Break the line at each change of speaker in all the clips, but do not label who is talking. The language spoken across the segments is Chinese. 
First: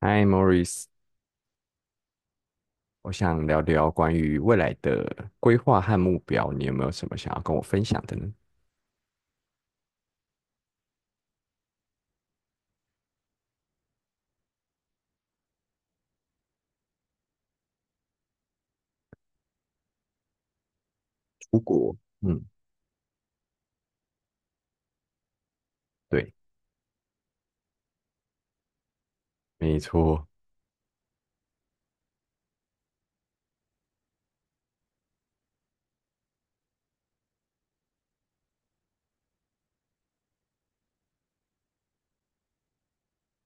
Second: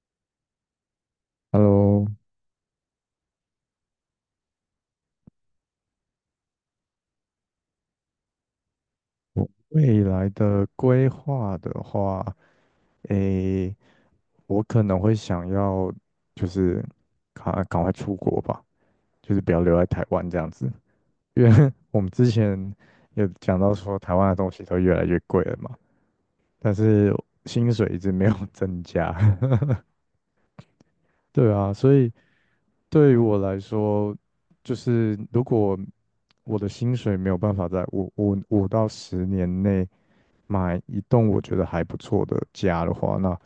嗨，Morris，
Hello，
我想聊聊关于未来的规划和目标，你有没有什么想要跟我分享的呢？
我未来的规划的话，诶，我可能会想要就是赶快出国吧，就是不要留在台湾这样子，因为
出 国，
我们之
嗯，
前有讲到说台湾的东西都越来越贵了嘛，
对，
但是薪水一直没有 增加，
没错，
对啊，所以对于我来说，就是如果我的薪水没有办法在五到十年内买一栋我觉得还不错的家的话，那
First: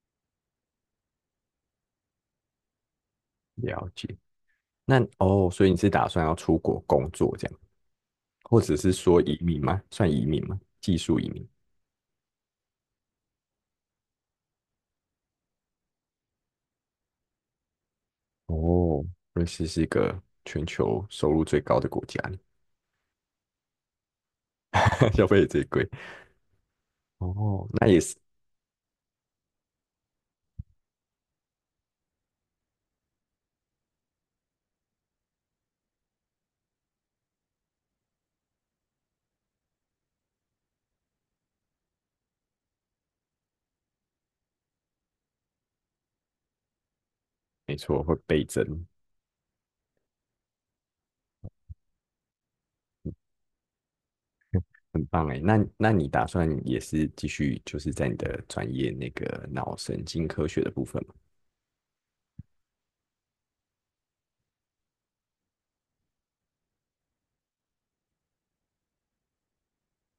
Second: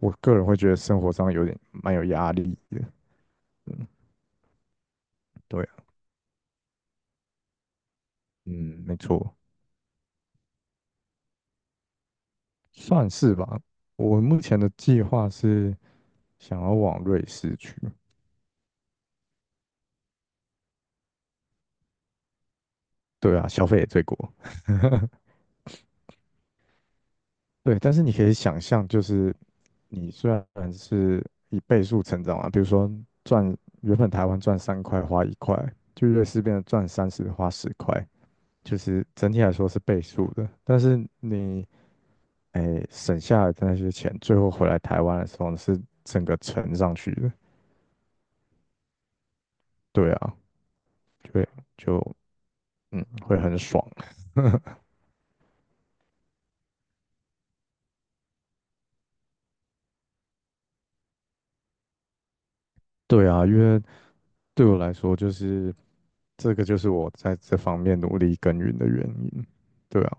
我个人会觉得生活上有点蛮有压力的。嗯，
了解。那哦，
对
所以
啊，
你是打算要出国工作这样，或者
嗯，
是
没
说
错，
移民吗？算移民吗？技术移民？
算是吧。我目前的计划是想要往瑞士去，
哦，瑞士是一个全球收入最高的国家，
对啊，消费也最高。
消费也最贵。哦，
对，
那
但
也
是你
是
可以想象，就是你虽然是以倍数成长啊，比如说赚原本台湾赚三块花一块，就瑞士变成赚三十花十块，就是整体来说是倍数的。但是你省下来的那些钱，最后回来台湾的时候是整个乘上去的。
没错，会倍增。
对啊，就会就嗯会很爽。
很棒哎，那你打算也是继续就是在你的专业那个脑神经科学的部分吗？
对啊，因为对我来说就是这个就是我在这方面努力耕耘的原因。对啊。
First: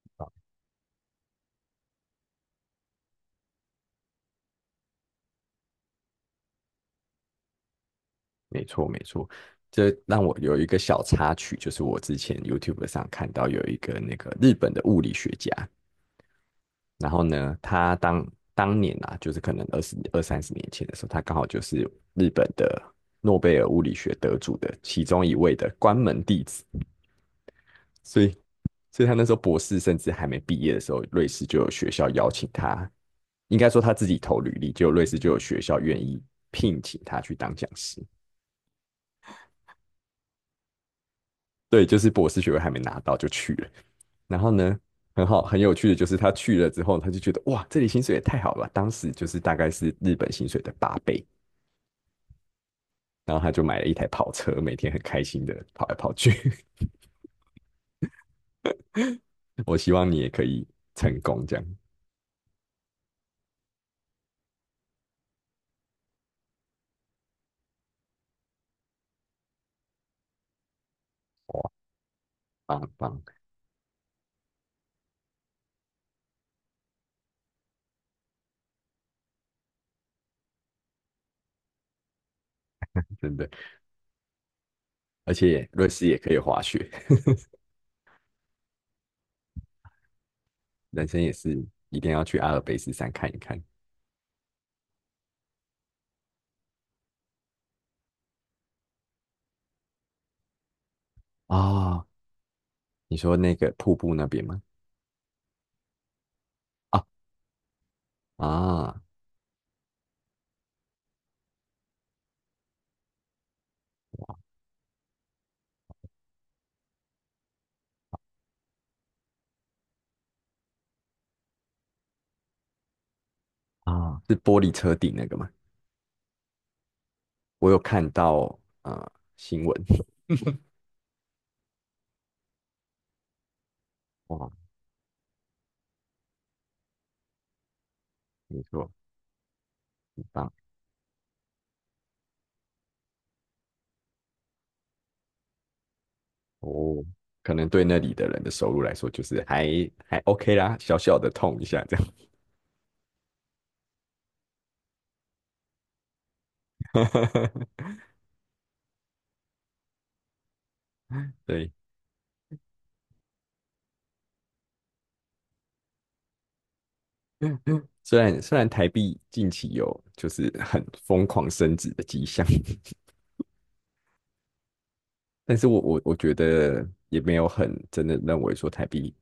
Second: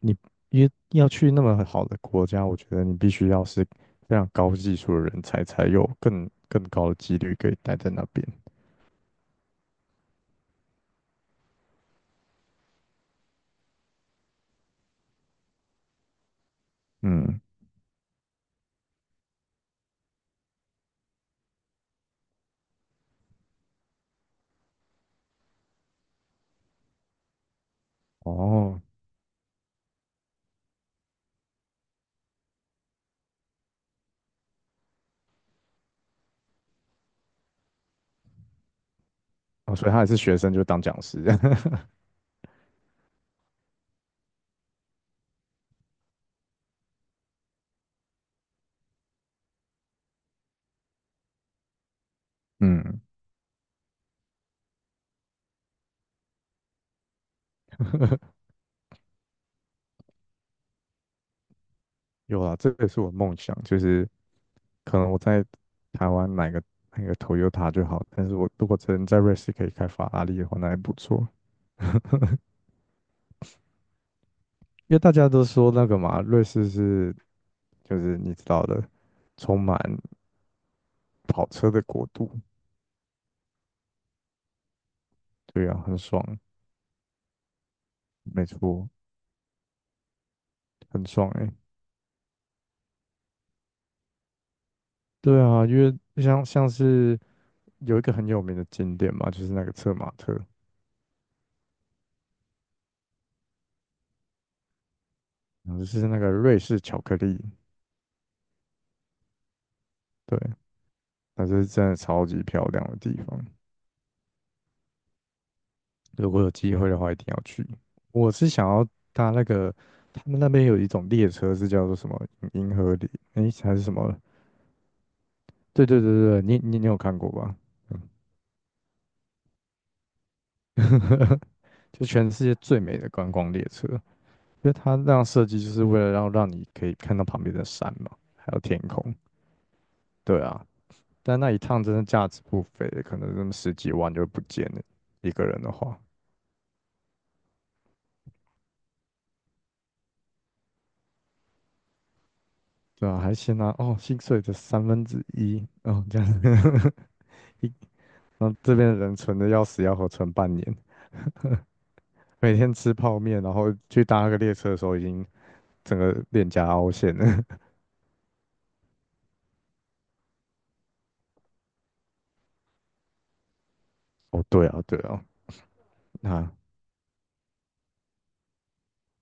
你因为要去那么好的国家，我觉得你必须要是非常高技术的人才，才有更高的几率可以待在那边。
没错没错，这让我有一个小插曲，就是我之前 YouTube 上看到有一个那个日本的物理学家，然后
嗯，
呢，他当年啊，就是可能二十二三十年前的时候，他刚好就是日本的诺贝尔物理学得主的其中一位的关门弟子，所以，
哦，
所以他那时候博士甚至还没毕业的时候，瑞士就有学校邀请他，应该说他自己投履历，就瑞士就有学校愿意聘请他去当讲师。
哦，所以他也是学生就当讲师。
对，就 是博士学位还没拿到就去了。然后呢，很好，很有趣的就是他去了之后，他就觉得哇，这里薪水也太好了吧，当时就是大概是日本薪水的8倍。
嗯，
然后他就买了一台跑车，每天很开心的跑来跑去。我希望你也可以成功，这样
有啊，这个是我梦想，就是可能我在台湾买个 Toyota 就好，但是我如果真在瑞士可以开法拉利的话，那还不错。
哇，棒棒，
因为大家都说那个嘛，瑞士是就是你知道的，充满跑车的国度，
真的。而且
对啊，
瑞
很
士也
爽。
可以滑雪，
没错，很
人生
爽
也
哎、
是一定要去阿尔卑斯山看一看
对啊，因为像是有一个很有名的景点嘛，就是那个策马特，
啊！你说那个瀑布那边吗？
然后就是那个瑞士巧
啊
克力，
啊
对，它是真的超级漂亮的地方。如果有机会的话，一定要去。我是想要搭那个，他们那边有一种列车是叫做什么银河里，还是什么？
啊！是玻璃车顶那个吗？
对对对对，你有看过吧？
我有
嗯
看到新闻，
就全世界最美的观光列车，
哇，
因为它那样设计就是为了让你可以看到旁边的山嘛，还有
没
天
错，
空。
很
对
棒
啊，但那一趟真的价值不菲，可能那么十几万就不见了，一个人的话。
哦。可能对那里的人的收入来说，就是还 OK 啦，小小的痛一下这样。
对啊，还先拿薪水的三分之一哦这样子，一 然后这边的人存的要死要活，存半年，
对，
每天吃泡面，然后去搭个列车的时候已经整个脸颊凹陷了。
虽然台币近期有就是很疯狂升值的迹象，
哦，对啊，对啊，
但是我觉
那
得也没有很真的认为说台币，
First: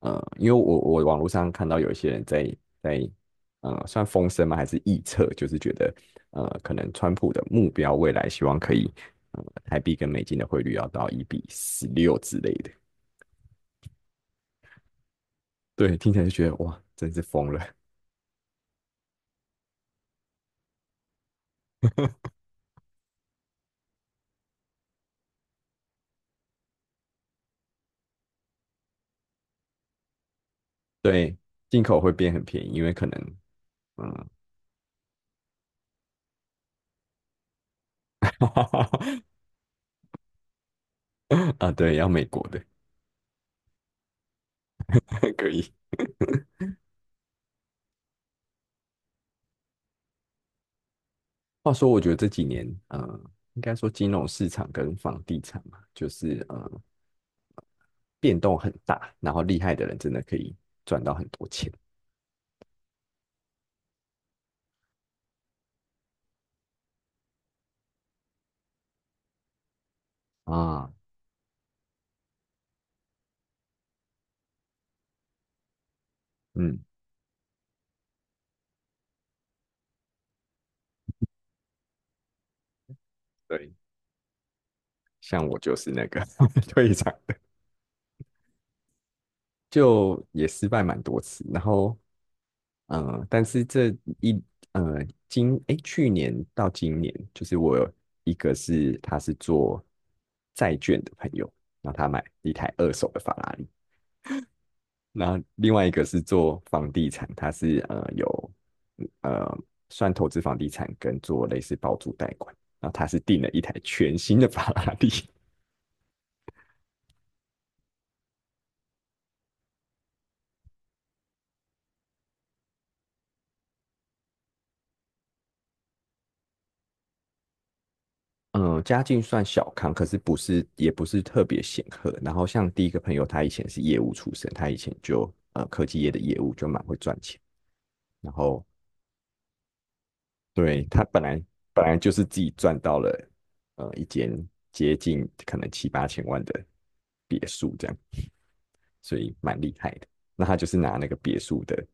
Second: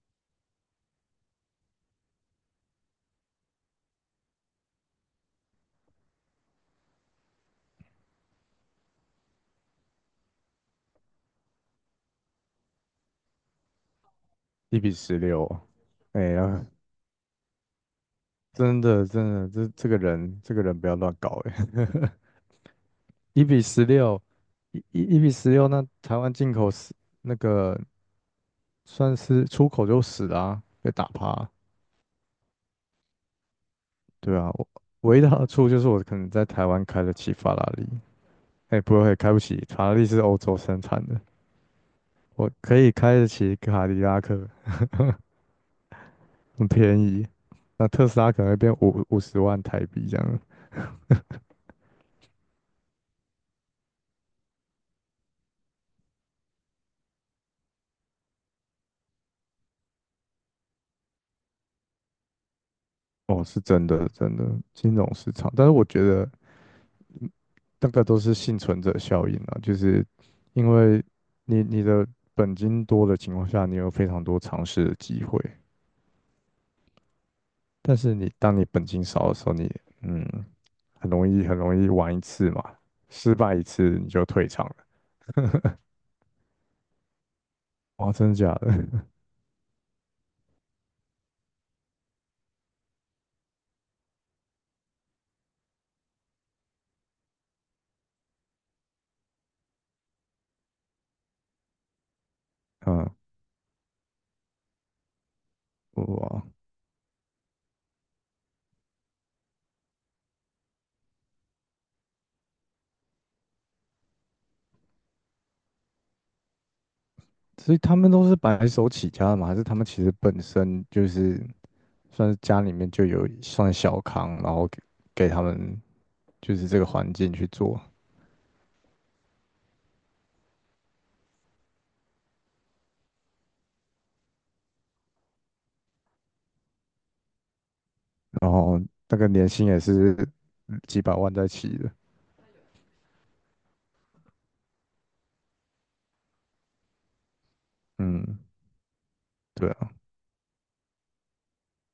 因为我网络上看到有一些人在算风声吗？还是臆测，就是觉得可能川普的目标未来希望可以台币跟美金的汇率要到1:16之类的。
一比十六哦，
对，听起
哎
来就觉得
呀，
哇，真是疯了。
真的真的，这这个人这个人不要乱搞哎，一比十六，一比十六，那台湾进口十那个算是出口就死啦，被打趴
对，
啊。
进口会变很便宜，因为可能嗯
对啊，我唯一的好处就是我可能在台湾开得起法拉利，哎、不会 开不起，法拉利是欧洲生产的，
啊对，要美国
我
的
可以开得起卡迪拉克，
可以。
很便宜。那特斯拉可能会变五十万台币这样。
话说，我觉得这几年，应该说金融市场跟房地产嘛，就是变动很大，然后厉害的人真的可以赚到很多钱。
哦，是真的，真的金融市场，但是我觉得。那个都是幸存者效应啊，就是因
啊，
为你的本金多的情况下，你有非常多尝试的机会，
嗯，
但是你当你本金少的时候，你嗯很容易玩一次嘛，失败一
对，
次你就退场了。
像我就是那个 退场的，
哇，真的假的？
就也失败蛮多次。然后，但是这一呃今诶去年到今年，就是我有一个是他是做债券的朋友，然后他买一台二手
嗯，
的法拉利，那另外一个是
哇，
做房地产，他是呃有呃算投资房地产跟做类似包租贷款。然后他是订了一台全新的法拉利，
所以他们都是白手起家的嘛，还是他们其实本身就是算是家里面就有算小康，然后给他们就是这个环境去做，
嗯，家境算小康，可是不是也不是特别显赫。然后像第一个朋友，他以前是业务出身，他以前就科技业的业务就蛮会赚钱，然
然
后
后那个年薪也是。
对
几
他
百
本
万
来
在起
本
的。
来就是自己赚到了一间接近可能七八千万的别墅这样。
嗯，
所以蛮
对
厉害
啊，
的。那他就是拿那个别墅的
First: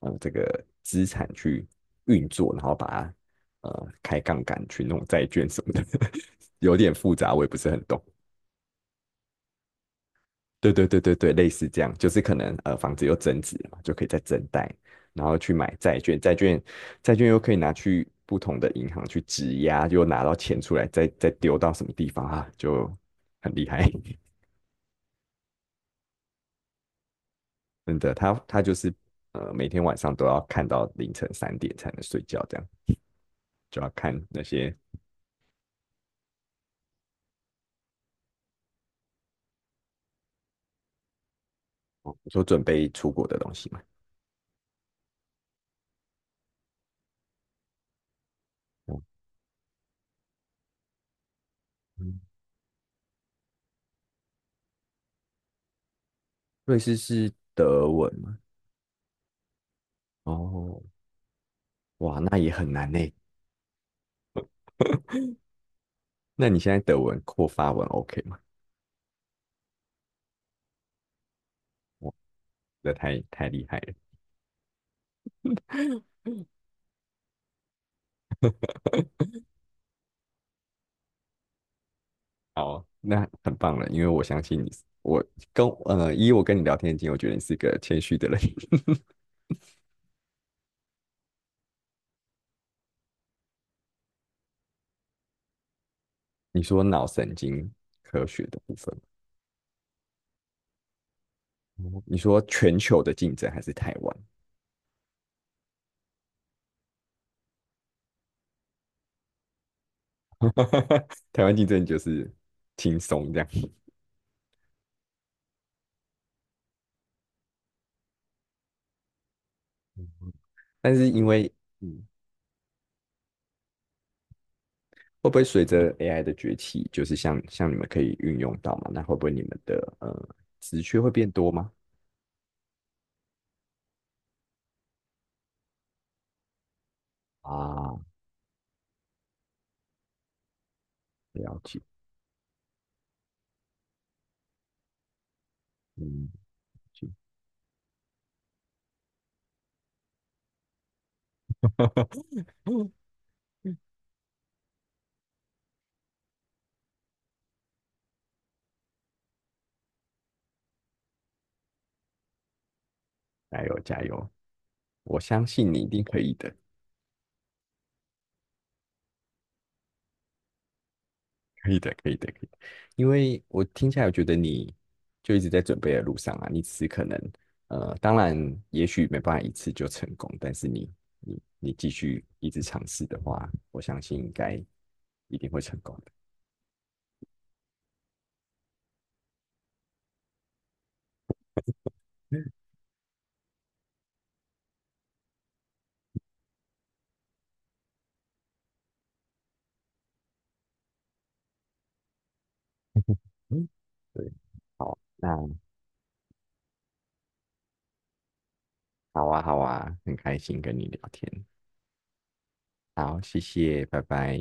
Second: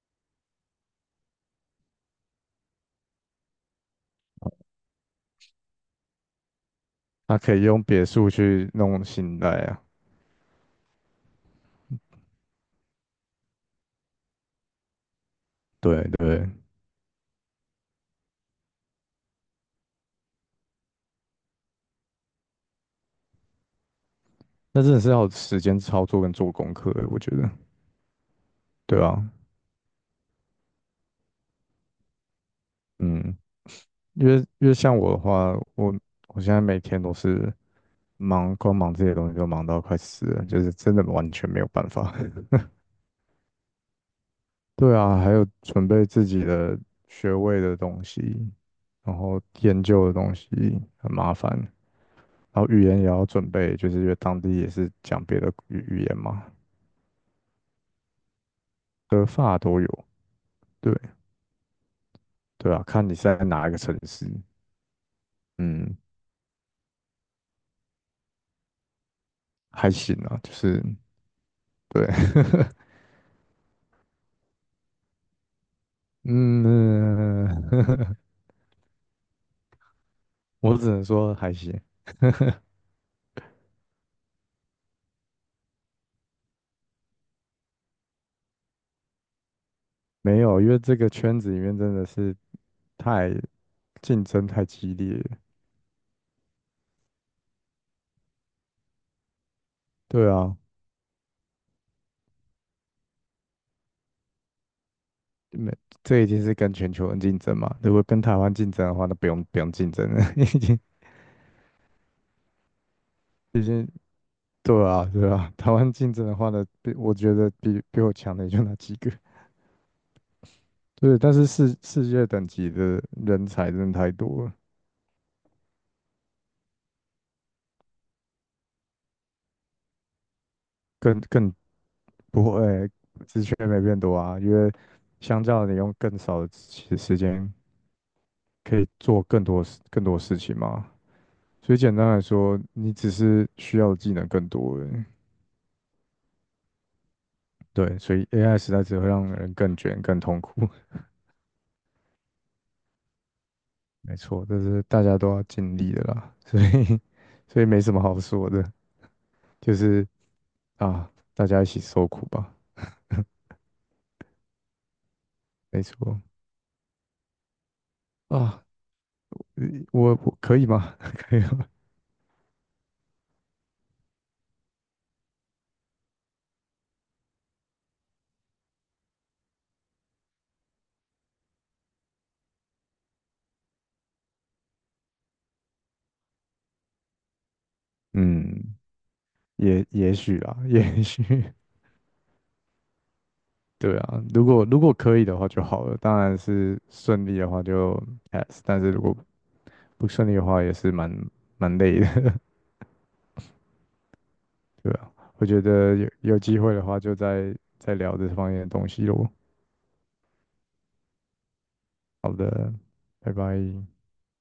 这个资产去运作，然后把它开杠杆去弄债券什么的，有点复杂，
他
我也
可
不
以
是很
用
懂。
别墅去弄信贷啊。
对对对对对，类似这样，就是可能房子又增值了嘛，就可以再增贷，然后去买债
对
券，债
对，
券债券又可以拿去不同的银行去质押，又拿到钱出来，再丢到什么地方啊，就很厉害。
那真的是要有时间操作跟做功课的，我觉得。
真的，他就是
对啊，
每天晚上都要看到凌晨3点才能睡觉，这样
嗯，
就要看
因为
那
因为
些
像我的话，我现在每天都是忙，光忙这些东西就忙到快死了，就是真的完全没有办法。
我说 准备出国的东西嘛。
对啊，还有准备自己的学位的东西，
哦
然后研究的东西很麻烦，
嗯，
然后语言也要准备，就是因为当地也是讲别的语言嘛，
瑞士是德文嘛？
德发都有，
哦，
对
哇，那也很
对啊，
难呢。
看你在哪一个城市，嗯，
那你现在德文或发文 OK 吗？
还行啊，就是对，
哇，这太厉害了
嗯，我只能说还行，
好，那很棒了，因为我相信你是以我跟你聊天的经验，我觉得你是一个谦虚的人。
没有，因为这个圈子里面真的是太竞争太激烈了，
你说脑神经科学的部分。
对啊，
哦你说全球的竞争还是台湾？
没，这已经是跟全球人竞争嘛，如果跟台湾竞争的话，那不用不用竞争了，已经
台湾竞争就是轻松这样，
已经对啊对啊，台湾竞争的话呢，比我觉得比我强的也就那几个，
但是
对，
因
但是
为
世
嗯，
世界等级的人才真的太多了，
会不会随着 AI 的崛起，就是像你们可以运用到嘛？那会不会你们的职缺会
更
变多
更
吗？
不会，职缺没变多啊，因为相较你用更少的时间
啊，
可以做更多事情嘛，
了
所以
解，
简单来说，你只是需要的技能更多而已。
嗯，了解
对，所以 AI 时代只会让人更卷、更痛苦。没错，这是大家都要尽力的啦，所以 所以没什么好说的，就是啊，大家一起受苦吧。
加油加油，我相信你
没
一定可
错
以的。
啊，呃我可以吗？可以吗？
可以的，可以的，可以的因为我听起来，我觉得你就一直在准备的路上啊。你只是可能，当然，也许没办法一次就成功，但是你继续一直尝试的话，我相信应该一定会成功的。
嗯，也许啦，也许，
嗯，
对啊，如果可以的话就好了，当然是顺利的话就 但是如果不顺利的话也是蛮累的，
嗯对，
对
好，
啊，
那
我觉得有机会的话就再聊这方面的东西
好
咯。
啊，好啊，很开心跟你聊天。
好的，
好，
拜
谢
拜。
谢，拜拜。